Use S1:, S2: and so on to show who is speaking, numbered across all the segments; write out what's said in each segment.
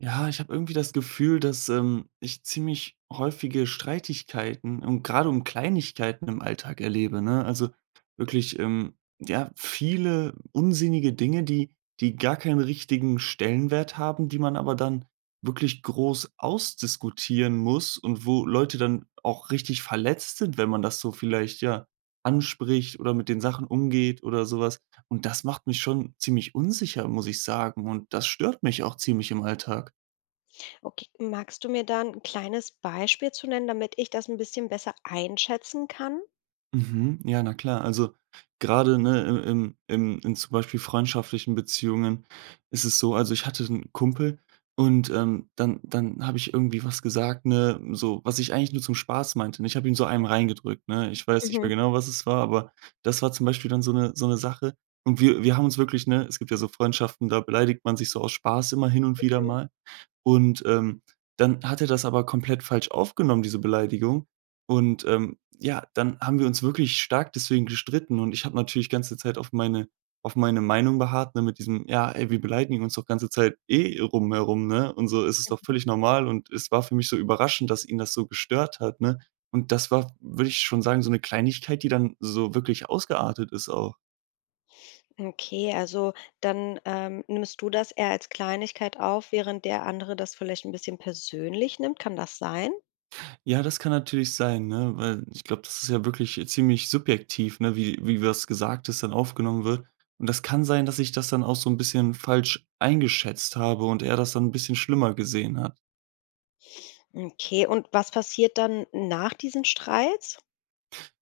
S1: Ja, ich habe irgendwie das Gefühl, dass, ich ziemlich häufige Streitigkeiten und gerade um Kleinigkeiten im Alltag erlebe, ne? Also, wirklich, ja, viele unsinnige Dinge, die gar keinen richtigen Stellenwert haben, die man aber dann wirklich groß ausdiskutieren muss und wo Leute dann auch richtig verletzt sind, wenn man das so vielleicht, ja, anspricht oder mit den Sachen umgeht oder sowas. Und das macht mich schon ziemlich unsicher, muss ich sagen, und das stört mich auch ziemlich im Alltag.
S2: Okay, magst du mir dann ein kleines Beispiel zu nennen, damit ich das ein bisschen besser einschätzen kann?
S1: Mhm. Ja, na klar. Also gerade, ne, im in zum Beispiel freundschaftlichen Beziehungen ist es so, also ich hatte einen Kumpel und, dann habe ich irgendwie was gesagt, ne, so, was ich eigentlich nur zum Spaß meinte, ne? Ich habe ihm so einem reingedrückt, ne? Ich weiß nicht
S2: Mhm,
S1: mehr genau, was es war, aber das war zum Beispiel dann so eine Sache, und wir haben uns wirklich, ne, es gibt ja so Freundschaften, da beleidigt man sich so aus Spaß immer hin und wieder
S2: mhm.
S1: mal. Und, dann hat er das aber komplett falsch aufgenommen, diese Beleidigung. Und, ja, dann haben wir uns wirklich stark deswegen gestritten, und ich habe natürlich ganze Zeit auf meine Meinung beharrt, ne, mit diesem: „Ja, ey, wir beleidigen uns doch ganze Zeit eh rumherum, ne, und so ist es doch völlig normal.“ Und es war für mich so überraschend, dass ihn das so gestört hat, ne? Und das war, würde ich schon sagen, so eine Kleinigkeit, die dann so wirklich ausgeartet ist auch.
S2: Okay, also dann, nimmst du das eher als Kleinigkeit auf, während der andere das vielleicht ein bisschen persönlich nimmt. Kann das sein?
S1: Ja, das kann natürlich sein, ne? Weil ich glaube, das ist ja wirklich ziemlich subjektiv, ne, wie was Gesagtes dann aufgenommen wird. Und das kann sein, dass ich das dann auch so ein bisschen falsch eingeschätzt habe und er das dann ein bisschen schlimmer gesehen hat.
S2: Okay, und was passiert dann nach diesen Streits?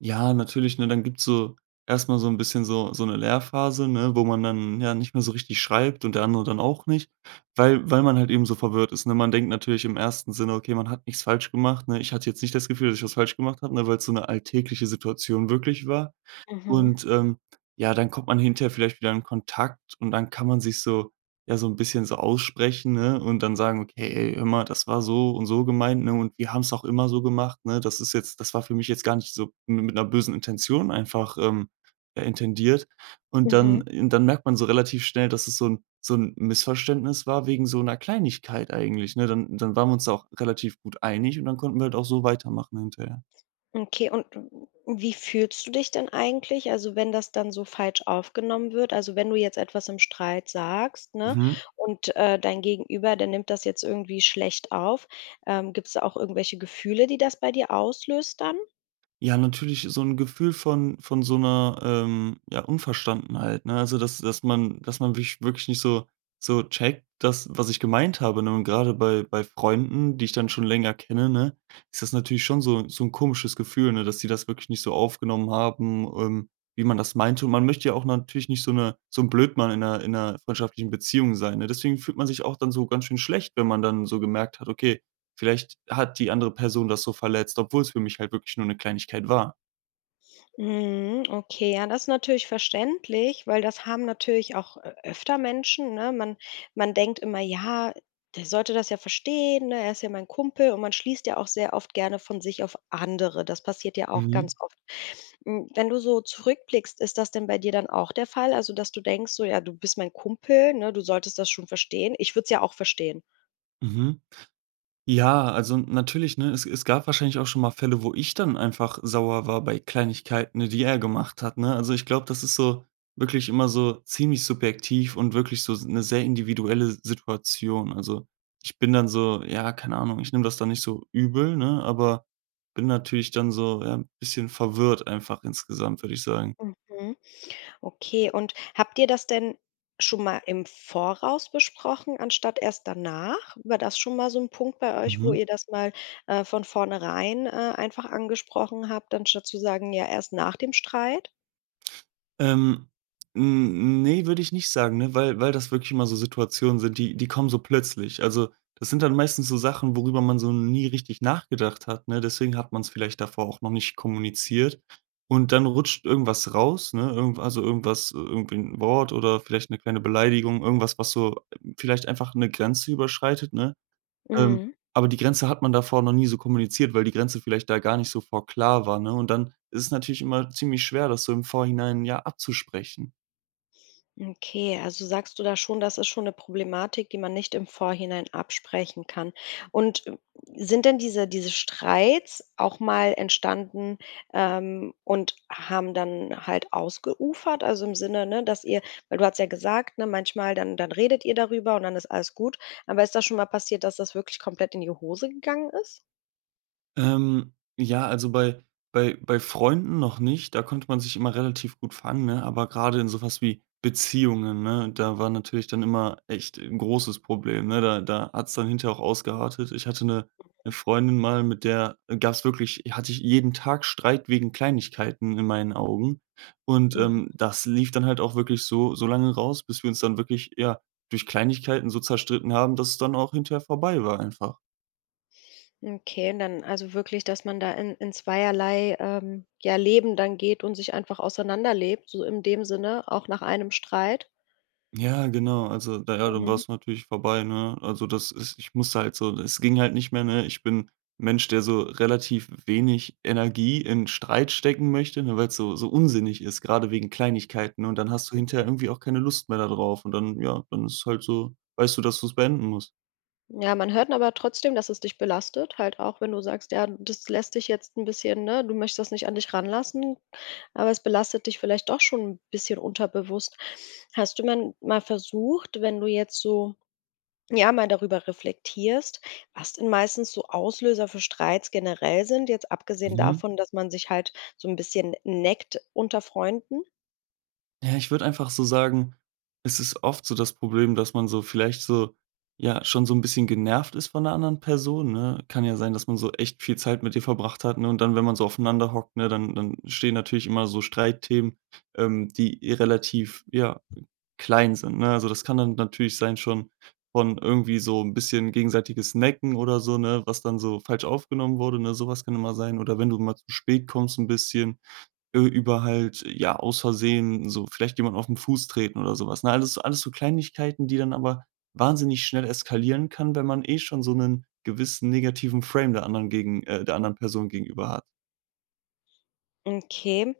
S1: Ja, natürlich, ne, dann gibt's so erstmal so ein bisschen so eine Lehrphase, ne, wo man dann, ja, nicht mehr so richtig schreibt und der andere dann auch nicht, weil man halt eben so verwirrt ist, ne? Man denkt natürlich im ersten Sinne: „Okay, man hat nichts falsch gemacht“, ne? Ich hatte jetzt nicht das Gefühl, dass ich was falsch gemacht habe, ne, weil es so eine alltägliche Situation wirklich war.
S2: Mhm.
S1: Und, ja, dann kommt man hinterher vielleicht wieder in Kontakt, und dann kann man sich so ja, so ein bisschen so aussprechen, ne, und dann sagen: „Okay, ey, hör mal, das war so und so gemeint, ne, und wir haben es auch immer so gemacht, ne? Das ist jetzt das war für mich jetzt gar nicht so mi mit einer bösen Intention einfach, ja, intendiert.“ Und
S2: Mhm.
S1: dann und dann merkt man so relativ schnell, dass es so ein Missverständnis war wegen so einer Kleinigkeit eigentlich, ne? Dann waren wir uns da auch relativ gut einig, und dann konnten wir halt auch so weitermachen hinterher.
S2: Okay, und w wie fühlst du dich denn eigentlich? Also, wenn das dann so falsch aufgenommen wird, also, wenn du jetzt etwas im Streit sagst, ne,
S1: Mhm.
S2: und, dein Gegenüber, der nimmt das jetzt irgendwie schlecht auf, gibt's da auch irgendwelche Gefühle, die das bei dir auslöst dann?
S1: Ja, natürlich so 'n Gefühl von so 'ner, ja, Unverstandenheit, ne? Also, dass man wirklich nicht so checkt, das, was ich gemeint habe, ne? Und grade bei Freunden, die ich dann schon länger kenne, ne, ist das natürlich schon so 'n komisches Gefühl, ne, dass die das wirklich nicht so aufgenommen haben, wie man das meinte. Und man möchte ja auch natürlich nicht so 'ne so 'n Blödmann in 'ner freundschaftlichen Beziehung sein, ne? Deswegen fühlt man sich auch dann so ganz schön schlecht, wenn man dann so gemerkt hat: „Okay, vielleicht hat die andere Person das so verletzt, obwohl es für mich halt wirklich nur 'ne Kleinigkeit war.“
S2: Mhm, okay, ja, das ist natürlich verständlich, weil das haben natürlich auch ö öfter Menschen, ne? Man denkt immer: „Ja, der sollte das ja verstehen, ne? Er ist ja mein Kumpel.“ Und man schließt ja auch sehr oft gerne von sich auf andere. Das passiert ja auch
S1: Mhm,
S2: ganz oft. Hm, wenn du so zurückblickst, ist das denn bei dir dann auch der Fall? Also, dass du denkst so: „Ja, du bist mein Kumpel, ne? Du solltest das schon verstehen.“ Ich würde es ja auch verstehen.
S1: mhm. Ja, also natürlich, ne? Es gab wahrscheinlich auch schon mal Fälle, wo ich dann einfach sauer war bei Kleinigkeiten, ne, die er gemacht hat, ne? Also, ich glaube, das ist so wirklich immer so ziemlich subjektiv und wirklich so s 'ne sehr individuelle Situation. Also, ich bin dann so ja, keine Ahnung, ich nehme das dann nicht so übel, ne, aber bin natürlich dann so, ja, 'n bisschen verwirrt einfach insgesamt, würde ich sagen.
S2: Mhm. Okay, und habt ihr das denn schon mal im Voraus besprochen, anstatt erst danach? War das schon mal so ein Punkt bei euch, wo
S1: Mhm.
S2: ihr das mal, von vornherein, einfach angesprochen habt, anstatt zu sagen: „Ja, erst nach dem Streit?“
S1: Ähm, n ne, würde ich nicht sagen, ne, weil das wirklich immer so Situationen sind, die kommen so plötzlich. Also, das sind dann meistens so Sachen, worüber man so nie richtig nachgedacht hat, ne? Deswegen hat man es vielleicht davor auch noch nicht kommuniziert. Und dann rutscht irgendwas raus, ne? Irgend also, irgendwas, irgendwie ein Wort oder vielleicht eine kleine Beleidigung, irgendwas, was so vielleicht einfach eine Grenze überschreitet, ne? Ähm,
S2: Mhm.
S1: aber die Grenze hat man davor noch nie so kommuniziert, weil die Grenze vielleicht da gar nicht so vor klar war, ne? Und dann ist es natürlich immer ziemlich schwer, das so im Vorhinein, ja, abzusprechen.
S2: Okay, also sagst du da schon, das ist schon eine Problematik, die man nicht im Vorhinein absprechen kann. Und, sind denn diese Streits auch mal entstanden, und haben dann halt ausgeufert? Also im Sinne, ne, dass ihr weil du hast ja gesagt, ne, manchmal dann redet ihr darüber und dann ist alles gut. Aber ist das schon mal passiert, dass das wirklich komplett in die Hose gegangen ist?
S1: Ja, also bei Freunden noch nicht, da konnte man sich immer relativ gut fangen, ne? Aber gerade in so was wie Beziehungen, ne, da war natürlich dann immer echt ein großes Problem, ne? Da hat's dann hinterher auch ausgeartet. Ich hatte eine Freundin mal, mit der gab's wirklich hatte ich jeden Tag Streit wegen Kleinigkeiten in meinen Augen. Und,
S2: Mhm.
S1: das lief dann halt auch wirklich so lange raus, bis wir uns dann wirklich, ja, durch Kleinigkeiten so zerstritten haben, dass es dann auch hinterher vorbei war einfach.
S2: Okay, und dann also wirklich, dass man da in zweierlei, ja, Leben dann geht und sich einfach auseinanderlebt, so in dem Sinne, auch nach einem Streit.
S1: Ja, genau. Also, da ja, dann war
S2: Mhm.
S1: es natürlich vorbei, ne? Also, das ist ich musste halt so es ging halt nicht mehr, ne? Ich bin ein Mensch, der so relativ wenig Energie in Streit stecken möchte, ne, weil es so unsinnig ist, gerade wegen Kleinigkeiten. Ne? Und dann hast du hinterher irgendwie auch keine Lust mehr darauf. Und dann ja, dann ist halt so weißt du, dass du es beenden musst.
S2: Ja, man hört aber trotzdem, dass es dich belastet, halt auch, wenn du sagst: „Ja, das lässt dich jetzt ein bisschen ne, du möchtest das nicht an dich ranlassen, aber es belastet dich vielleicht doch schon ein bisschen unterbewusst.“ Hast du man mal versucht, wenn du jetzt so ja, mal darüber reflektierst, was denn meistens so Auslöser für Streits generell sind, jetzt abgesehen
S1: Mhm.
S2: davon, dass man sich halt so ein bisschen neckt unter Freunden.
S1: Ja, ich würde einfach so sagen, es ist oft so das Problem, dass man so vielleicht so ja, schon so ein bisschen genervt ist von der anderen Person, ne? Kann ja sein, dass man so echt viel Zeit mit ihr verbracht hat, ne? Und dann, wenn man so aufeinander hockt, ne, dann stehen natürlich immer so Streitthemen, die eh relativ, ja, klein sind, ne? Also, das kann dann natürlich sein schon von irgendwie so ein bisschen gegenseitiges Necken oder so, ne, was dann so falsch aufgenommen wurde, ne? Sowas kann immer sein. Oder wenn du mal zu spät kommst ein bisschen über halt, ja, aus Versehen so vielleicht jemanden den Fuß treten oder sowas, ne? Alles so Kleinigkeiten, die dann aber wahnsinnig schnell eskalieren kann, wenn man eh schon so einen gewissen negativen Frame der anderen gegen der anderen Person gegenüber hat.
S2: Okay.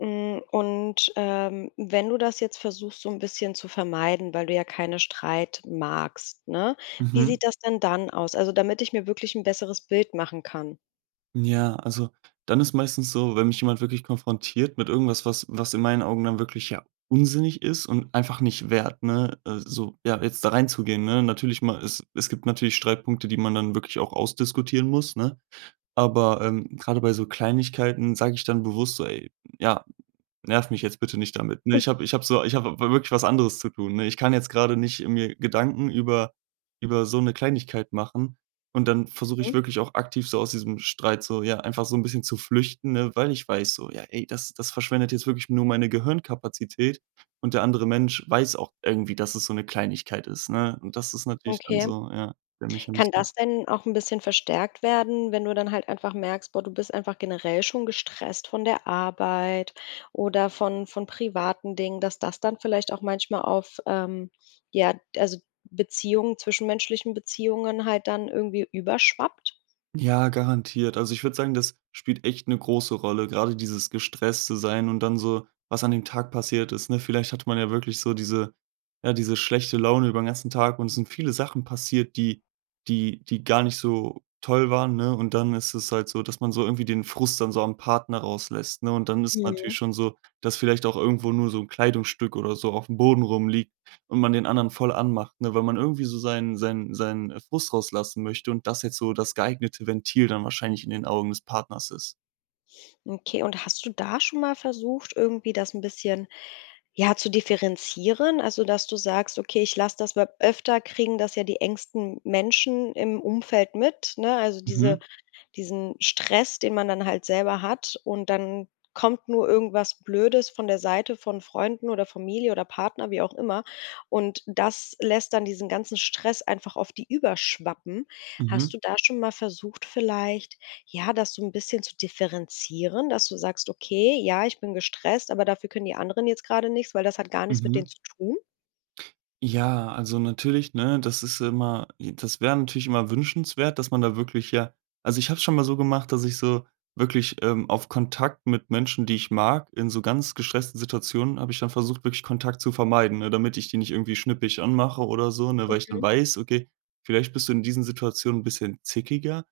S2: Hm, und, wenn du das jetzt versuchst, so ein bisschen zu vermeiden, weil du ja keine Streit magst, ne? Wie
S1: Mhm.
S2: sieht das denn dann aus? Also, damit ich mir wirklich ein besseres Bild machen kann.
S1: Ja, also, dann ist meistens so, wenn mich jemand wirklich konfrontiert mit irgendwas, was in meinen Augen dann wirklich, ja, unsinnig ist und einfach nicht wert, ne, so, ja, jetzt da reinzugehen, ne? Natürlich mal es gibt natürlich Streitpunkte, die man dann wirklich auch ausdiskutieren muss, ne? Aber, grade bei so Kleinigkeiten sage ich dann bewusst so: „Ey, ja, nerv mich jetzt bitte nicht damit, ne? Ich habe wirklich was anderes zu tun, ne? Ich kann jetzt gerade nicht mir Gedanken über so eine Kleinigkeit machen.“ Und dann versuche ich
S2: Mhm,
S1: wirklich auch aktiv so aus diesem Streit so ja, einfach so ein bisschen zu flüchten, ne, weil ich weiß so: „Ja, ey, das verschwendet jetzt wirklich nur meine Gehirnkapazität, und der andere Mensch weiß auch irgendwie, dass es so eine Kleinigkeit ist“, ne? Und das ist natürlich dann
S2: okay.
S1: so, ja, der
S2: Kann das
S1: Mechanismus.
S2: denn auch ein bisschen verstärkt werden, wenn du dann halt einfach merkst: Boah, du bist einfach generell schon gestresst von der Arbeit oder von privaten Dingen, dass das dann vielleicht auch manchmal auf, ja, also, Beziehungen zwischenmenschlichen Beziehungen halt dann irgendwie überschwappt?
S1: Ja, garantiert. Also, ich würde sagen, das spielt echt eine große Rolle, gerade dieses gestresste Sein und dann so, was an dem Tag passiert ist, ne? Vielleicht hat man ja wirklich so diese ja, diese schlechte Laune über den ganzen Tag, und es sind viele Sachen passiert, die gar nicht so toll waren, ne? Und dann ist es halt so, dass man so irgendwie den Frust dann so am Partner rauslässt, ne? Und dann ist natürlich
S2: Mhm.
S1: schon so, dass vielleicht auch irgendwo nur so ein Kleidungsstück oder so auf dem Boden rumliegt und man den anderen voll anmacht, ne, weil man irgendwie so seinen, Frust rauslassen möchte und das jetzt so das geeignete Ventil dann wahrscheinlich in den Augen des Partners ist.
S2: Okay, und hast du da schon mal versucht, irgendwie das ein bisschen, ja, zu differenzieren? Also, dass du sagst: „Okay, ich lasse das“ weil öfter kriegen das ja die engsten Menschen im Umfeld mit, ne? Also,
S1: Mhm,
S2: diesen Stress, den man dann halt selber hat und dann kommt nur irgendwas Blödes von der Seite von Freunden oder Familie oder Partner, wie auch immer. Und das lässt dann diesen ganzen Stress einfach auf die überschwappen. Hast
S1: mhm,
S2: du da schon mal versucht, vielleicht ja, das so ein bisschen zu differenzieren, dass du sagst: „Okay, ja, ich bin gestresst, aber dafür können die anderen jetzt gerade nichts, weil das hat gar nichts mit
S1: mhm.
S2: denen zu tun?“
S1: Ja, also natürlich, ne, das ist immer das wäre natürlich immer wünschenswert, dass man da wirklich ja also, ich habe es schon mal so gemacht, dass ich so wirklich, auf Kontakt mit Menschen, die ich mag in so ganz gestressten Situationen habe ich dann versucht, wirklich Kontakt zu vermeiden, ne, damit ich die nicht irgendwie schnippig anmache oder so, ne, weil ich dann
S2: Mhm,
S1: weiß: „Okay, vielleicht bist du in diesen Situationen ein bisschen zickiger.“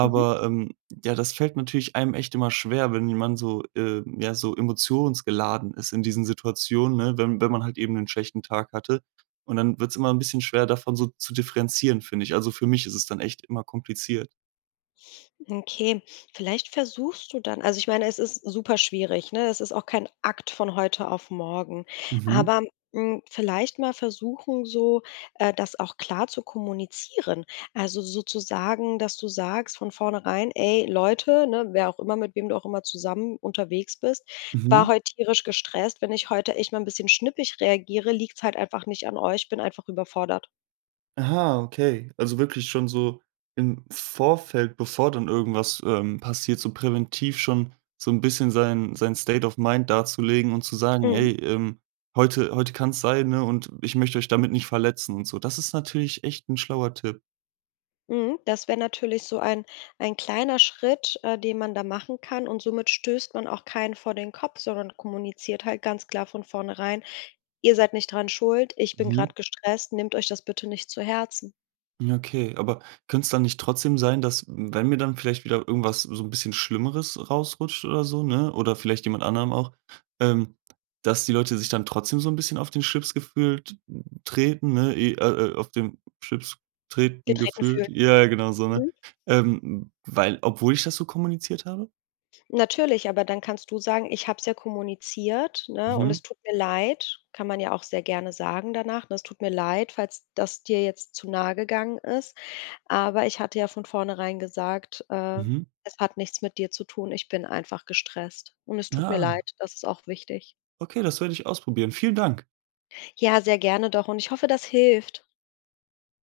S2: mhm.
S1: ja, das fällt natürlich einem echt immer schwer, wenn man so, ja, so emotionsgeladen ist in diesen Situationen, ne, wenn man halt eben einen schlechten Tag hatte. Und dann wird's immer 'n bisschen schwer, davon so zu differenzieren, finde ich. Also, für mich ist es dann echt immer kompliziert.
S2: Okay, vielleicht versuchst du dann also, ich meine, es ist super schwierig, ne? Es ist auch kein Akt von heute auf morgen.
S1: Mhm,
S2: Aber, hm, vielleicht mal versuchen, so, das auch klar zu kommunizieren. Also, sozusagen, dass du sagst von vornherein: „Ey, Leute“, ne, wer auch immer, mit wem du auch immer zusammen unterwegs bist, „war
S1: mhm.
S2: heute tierisch gestresst. Wenn ich heute echt mal ein bisschen schnippig reagiere, liegt's halt einfach nicht an euch, bin einfach überfordert.“
S1: Aha, okay. Also, wirklich schon so im Vorfeld, bevor dann irgendwas, passiert, so präventiv schon so 'n bisschen sein State of Mind darzulegen und zu sagen:
S2: Mhm.
S1: „Ey, heute kann's sein, ne, und ich möchte euch damit nicht verletzen“ und so. Das ist natürlich echt 'n schlauer Tipp.
S2: Mhm, das wäre natürlich so ein kleiner Schritt, den man da machen kann und somit stößt man auch keinen vor den Kopf, sondern kommuniziert halt ganz klar von vornherein: „Ihr seid nicht dran schuld, ich bin
S1: Mhm.
S2: gerade gestresst, nehmt euch das bitte nicht zu Herzen.“
S1: Ja, okay, aber könnte es dann nicht trotzdem sein, dass, wenn mir dann vielleicht wieder irgendwas so ein bisschen Schlimmeres rausrutscht oder so, ne, oder vielleicht jemand anderem auch, ähm, dass die Leute sich dann trotzdem so ein bisschen auf den Schlips gefühlt treten, ne, auf den Schlips treten
S2: Getreten fühlen.
S1: gefühlt. Ja, ja, genau so, ne?
S2: Mhm.
S1: Weil obwohl ich das so kommuniziert habe?
S2: Natürlich, aber dann kannst du sagen: „Ich habe es ja kommuniziert, ne, und
S1: Mhm,
S2: es tut mir leid.“ Kann man ja auch sehr gerne sagen danach, ne: „Es tut mir leid, falls das dir jetzt zu nahe gegangen ist.“ Aber ich hatte ja von vornherein gesagt:
S1: mhm.
S2: es hat nichts mit dir zu tun, ich bin einfach gestresst und es tut mir
S1: Ah,
S2: leid.“ Das ist auch wichtig.
S1: okay, das werde ich ausprobieren. Vielen Dank.
S2: Ja, sehr gerne doch und ich hoffe, das hilft.